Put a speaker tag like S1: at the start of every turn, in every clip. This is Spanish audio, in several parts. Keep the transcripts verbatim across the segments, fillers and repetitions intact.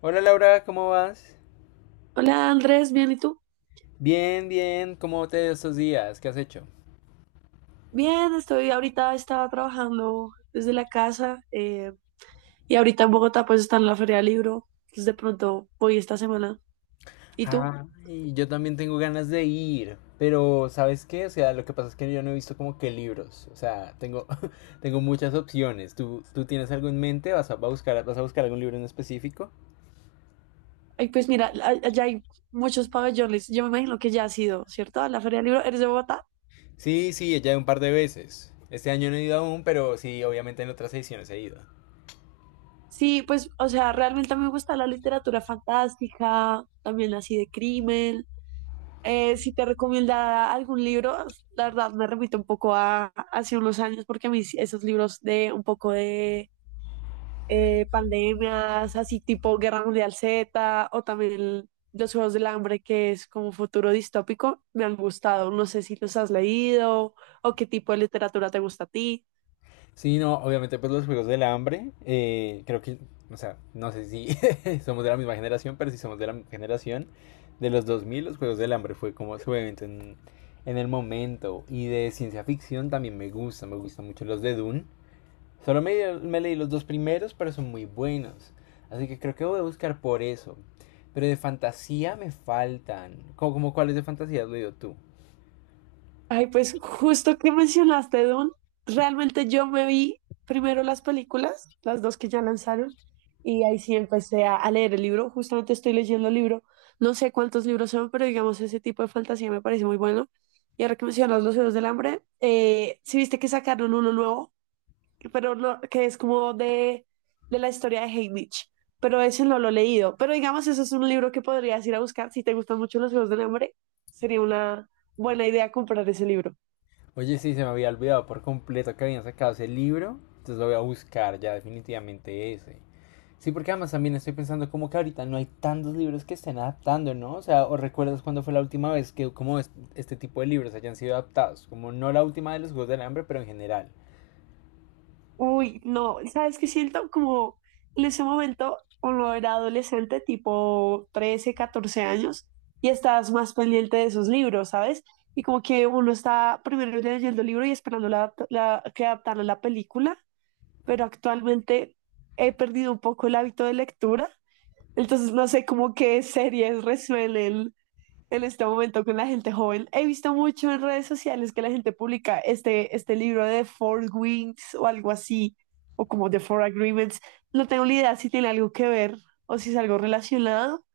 S1: Hola Laura, ¿cómo vas?
S2: Hola Andrés, bien, ¿y tú?
S1: Bien, bien, ¿cómo te ha ido estos días? ¿Qué has hecho?
S2: Bien, estoy ahorita, estaba trabajando desde la casa, eh, y ahorita en Bogotá pues está en la Feria del Libro, entonces de pronto voy esta semana. ¿Y tú?
S1: Ay, yo también tengo ganas de ir, pero ¿sabes qué? O sea, lo que pasa es que yo no he visto como que libros, o sea, tengo, tengo muchas opciones. ¿Tú, tú tienes algo en mente? ¿Vas a, va a buscar, vas a buscar algún libro en específico?
S2: Ay, pues mira, a- allá hay muchos pabellones, yo me imagino que ya has ido, ¿cierto? A la Feria del Libro, ¿eres de Bogotá?
S1: Sí, sí, ya un par de veces. Este año no he ido aún, pero sí, obviamente en otras ediciones he ido.
S2: Sí, pues, o sea, realmente a mí me gusta la literatura fantástica, también así de crimen. Eh, si te recomienda algún libro, la verdad me remito un poco a hace unos años porque a mí sí, esos libros de un poco de eh, pandemias, así tipo Guerra Mundial Z o también el- los Juegos del Hambre, que es como futuro distópico, me han gustado. No sé si los has leído o qué tipo de literatura te gusta a ti.
S1: Sí, no, obviamente, pues los Juegos del Hambre, eh, creo que, o sea, no sé si somos de la misma generación, pero si somos de la generación de los dos mil, los Juegos del Hambre fue como su evento en, en el momento. Y de ciencia ficción también me gusta, me gustan mucho los de Dune. Solo me, me leí los dos primeros, pero son muy buenos. Así que creo que voy a buscar por eso. Pero de fantasía me faltan. ¿Cómo, como cuáles de fantasía has leído tú?
S2: Ay, pues justo que mencionaste Dune, realmente yo me vi primero las películas, las dos que ya lanzaron, y ahí sí empecé a, a leer el libro. Justamente estoy leyendo el libro, no sé cuántos libros son, pero digamos ese tipo de fantasía me parece muy bueno. Y ahora que mencionas Los Juegos del Hambre, eh, sí viste que sacaron uno nuevo, pero no, que es como de, de la historia de Haymitch, pero ese no lo he leído. Pero digamos, eso es un libro que podrías ir a buscar si te gustan mucho Los Juegos del Hambre, sería una buena idea comprar ese libro.
S1: Oye, sí, se me había olvidado por completo que habían sacado ese libro. Entonces lo voy a buscar ya definitivamente ese. Sí, porque además también estoy pensando como que ahorita no hay tantos libros que estén adaptando, ¿no? O sea, ¿o recuerdas cuándo fue la última vez que como es- este tipo de libros hayan sido adaptados? Como no la última de los Juegos del Hambre, pero en general.
S2: Uy, no, ¿sabes qué siento? Como en ese momento uno era adolescente, tipo trece catorce años, y estás más pendiente de esos libros, ¿sabes? Y como que uno está primero leyendo el libro y esperando la, adapta- la- que adaptaran la película, pero actualmente he perdido un poco el hábito de lectura, entonces no sé cómo qué series resuelven en este momento con la gente joven. He visto mucho en redes sociales que la gente publica este, este libro de Four Wings o algo así, o como The Four Agreements. No tengo ni idea si tiene algo que ver o si es algo relacionado.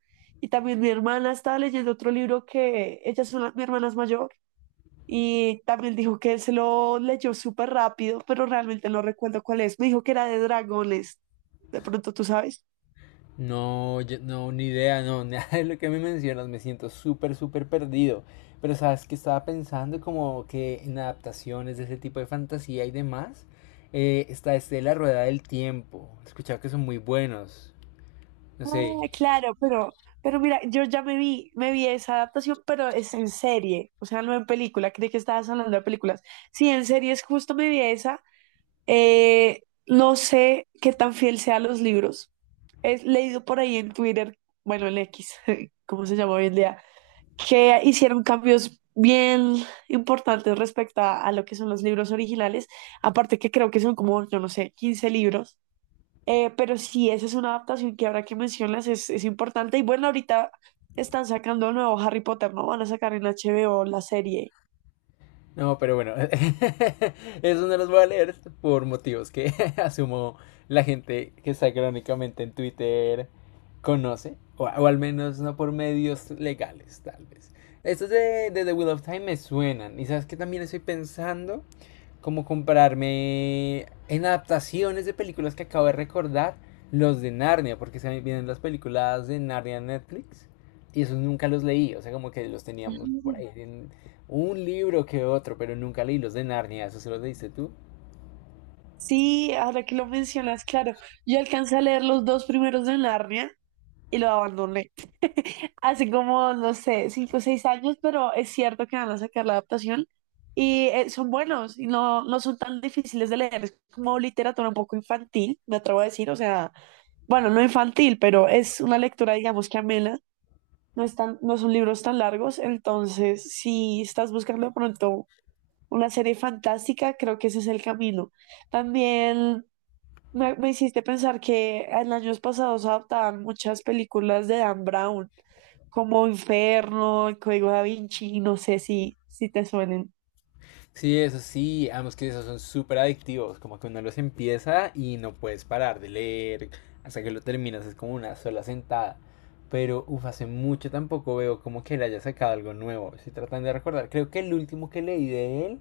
S2: Y también mi hermana estaba leyendo otro libro que ella es una, mi hermana es mayor y también dijo que él se lo leyó súper rápido, pero realmente no recuerdo cuál es. Me dijo que era de dragones. De pronto tú sabes.
S1: No, yo- no, ni idea, no, nada de lo que me mencionas, me siento súper, súper perdido. Pero sabes que estaba pensando como que en adaptaciones de ese tipo de fantasía y demás, eh, está este de La Rueda del Tiempo. He escuchado que son muy buenos. No sé.
S2: Ah, claro, pero, pero mira, yo ya me vi, me vi esa adaptación, pero es en serie, o sea, no en película. Creí que estabas hablando de películas. Sí, en serie es justo me vi esa. Eh, no sé qué tan fiel sea a los libros. Es leído por ahí en Twitter, bueno, en X, ¿cómo se llama hoy en día? Que hicieron cambios bien importantes respecto a, a lo que son los libros originales, aparte que creo que son como, yo no sé, quince libros. Eh, pero sí, esa es una adaptación que ahora que mencionas es, es importante y bueno, ahorita están sacando el nuevo Harry Potter, ¿no? Van a sacar en H B O la serie.
S1: No, pero bueno, eso no los voy a leer por motivos que asumo la gente que está crónicamente en Twitter conoce, o, o al menos no por medios legales, tal vez. Estos de, de The Wheel of Time me suenan, y sabes que también estoy pensando como comprarme en adaptaciones de películas que acabo de recordar, los de Narnia, porque se vienen las películas de Narnia en Netflix y esos nunca los leí, o sea, como que los teníamos por ahí en un libro que otro, pero nunca leí los de Narnia, ¿eso se los leíste tú?
S2: Sí, ahora que lo mencionas, claro, yo alcancé a leer los dos primeros de Narnia y lo abandoné. Hace como, no sé, cinco o seis años, pero es cierto que van a sacar la adaptación y, eh, son buenos y no, no son tan difíciles de leer. Es como literatura un poco infantil, me atrevo a decir, o sea, bueno, no infantil, pero es una lectura, digamos, que amena. No es tan- no son libros tan largos, entonces si estás buscando de pronto una serie fantástica, creo que ese es el camino. También me, me hiciste pensar que en años pasados adaptaban muchas películas de Dan Brown, como Inferno, El Código Da Vinci, no sé si, si te suenen.
S1: Sí, eso sí, ambos que esos son súper adictivos, como que uno los empieza y no puedes parar de leer hasta que lo terminas, es como una sola sentada. Pero, uff, hace mucho tampoco veo como que él haya sacado algo nuevo. Estoy tratando de recordar, creo que el último que leí de él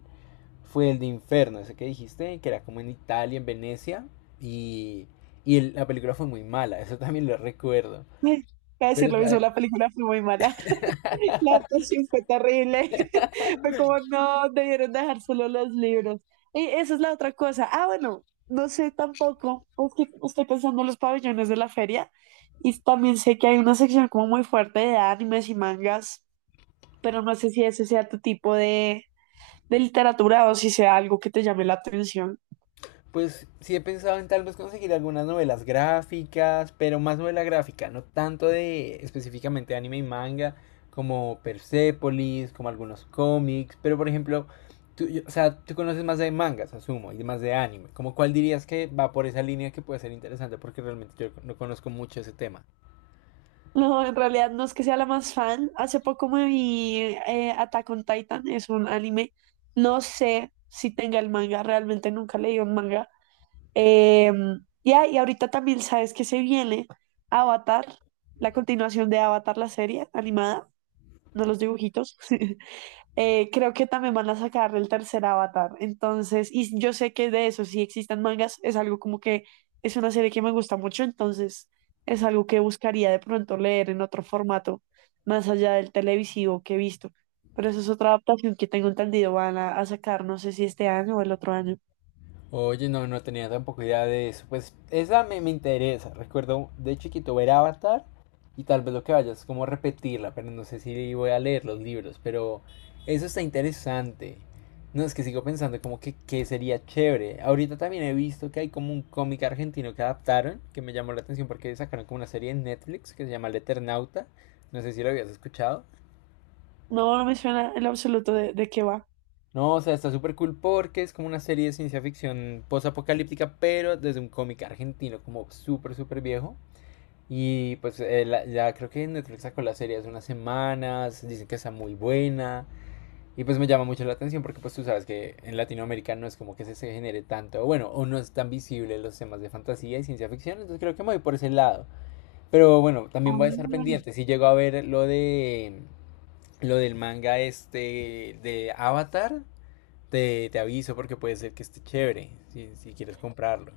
S1: fue el de Inferno, ese que dijiste, que era como en Italia, en Venecia, y, y el- la película fue muy mala, eso también lo recuerdo.
S2: Ay, voy a
S1: Pero
S2: decir lo mismo, la película fue muy mala, la adaptación fue terrible, fue como no, debieron dejar solo los libros. Y esa es la otra cosa. Ah, bueno, no sé tampoco, es que estoy pensando en los pabellones de la feria y también sé que hay una sección como muy fuerte de animes y mangas. Pero no sé si ese sea tu tipo de, de literatura o si sea algo que te llame la atención.
S1: pues sí he pensado en tal vez conseguir algunas novelas gráficas, pero más novela gráfica, no tanto de específicamente anime y manga, como Persepolis, como algunos cómics, pero por ejemplo, tú, yo- o sea, tú conoces más de mangas, asumo, y más de anime, como cuál dirías que va por esa línea que puede ser interesante, porque realmente yo no conozco mucho ese tema.
S2: No, en realidad no es que sea la más fan. Hace poco me vi, eh, Attack on Titan, es un anime. No sé si tenga el manga, realmente nunca leí un manga. Eh, ya, y ahorita también sabes que se viene Avatar, la continuación de Avatar, la serie animada. No los dibujitos. Eh, creo que también van a sacar el tercer Avatar. Entonces, y yo sé que de eso, si existen mangas, es algo como que es una serie que me gusta mucho, entonces es algo que buscaría de pronto leer en otro formato, más allá del televisivo que he visto. Pero eso es otra adaptación que tengo entendido, van a, a sacar, no sé si este año o el otro año.
S1: Oye, no, no tenía tampoco idea de eso. Pues esa me, me interesa. Recuerdo de chiquito ver Avatar y tal vez lo que vaya es como repetirla, pero no sé si voy a leer los libros. Pero eso está interesante. No, es que sigo pensando como que, que sería chévere. Ahorita también he visto que hay como un cómic argentino que adaptaron, que me llamó la atención porque sacaron como una serie en Netflix que se llama El Eternauta. No sé si lo habías escuchado.
S2: No, no me suena en lo absoluto de, de qué va.
S1: No, o sea, está súper cool porque es como una serie de ciencia ficción post apocalíptica pero desde un cómic argentino, como súper, súper viejo. Y pues eh, la- ya creo que Netflix sacó la serie hace unas semanas, dicen que está muy buena. Y pues me llama mucho la atención porque pues tú sabes que en Latinoamérica no es como que se, se genere tanto, o bueno, o no es tan visible los temas de fantasía y ciencia ficción, entonces creo que me voy por ese lado. Pero bueno, también
S2: Ah,
S1: voy a estar pendiente. Si llego a ver lo de lo del manga este de Avatar, te, te aviso porque puede ser que esté chévere si, si quieres comprarlo.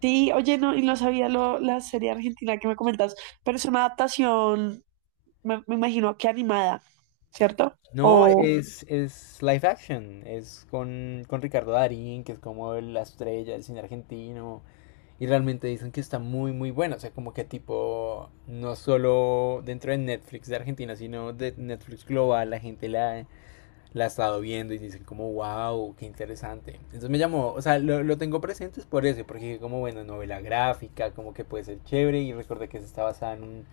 S2: sí, oye, no, y no sabía lo, la serie argentina que me comentas, pero es una adaptación, me, me imagino que animada, ¿cierto?
S1: No,
S2: O,
S1: es, es live action, es con, con Ricardo Darín, que es como el- la estrella del cine argentino, y realmente dicen que está muy, muy bueno, o sea, como que tipo, no solo dentro de Netflix de Argentina, sino de Netflix global, la gente la, la ha estado viendo y dicen como, wow, qué interesante. Entonces me llamó, o sea, lo, lo tengo presente es por eso, porque dije como, bueno, novela gráfica, como que puede ser chévere y recordé que se está basada en un,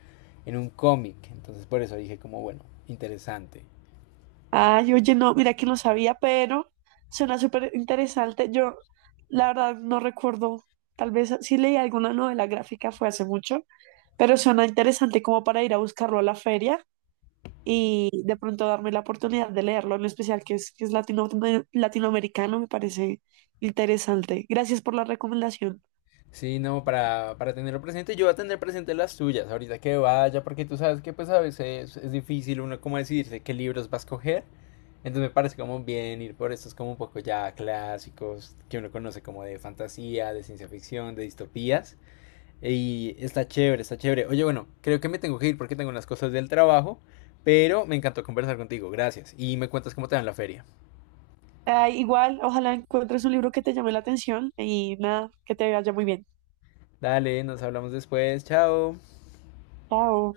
S1: en un cómic. Entonces por eso dije como, bueno, interesante.
S2: ay, oye, no, mira que no sabía, pero suena súper interesante. Yo, la verdad, no recuerdo, tal vez sí leí alguna novela gráfica, fue hace mucho, pero suena interesante como para ir a buscarlo a la feria y de pronto darme la oportunidad de leerlo, en especial que es, que es latino- latinoamericano, me parece interesante. Gracias por la recomendación.
S1: Sí, no, para, para tenerlo presente, yo voy a tener presente las tuyas ahorita que vaya, porque tú sabes que pues a veces es difícil uno como decidirse qué libros va a escoger. Entonces me parece como bien ir por estos como un poco ya clásicos, que uno conoce como de fantasía, de ciencia ficción, de distopías. Y está chévere, está chévere. Oye, bueno, creo que me tengo que ir porque tengo unas cosas del trabajo, pero me encantó conversar contigo, gracias. Y me cuentas cómo te va en la feria.
S2: Ah, igual, ojalá encuentres un libro que te llame la atención y nada, que te vaya muy bien.
S1: Dale, nos hablamos después, chao.
S2: Chao.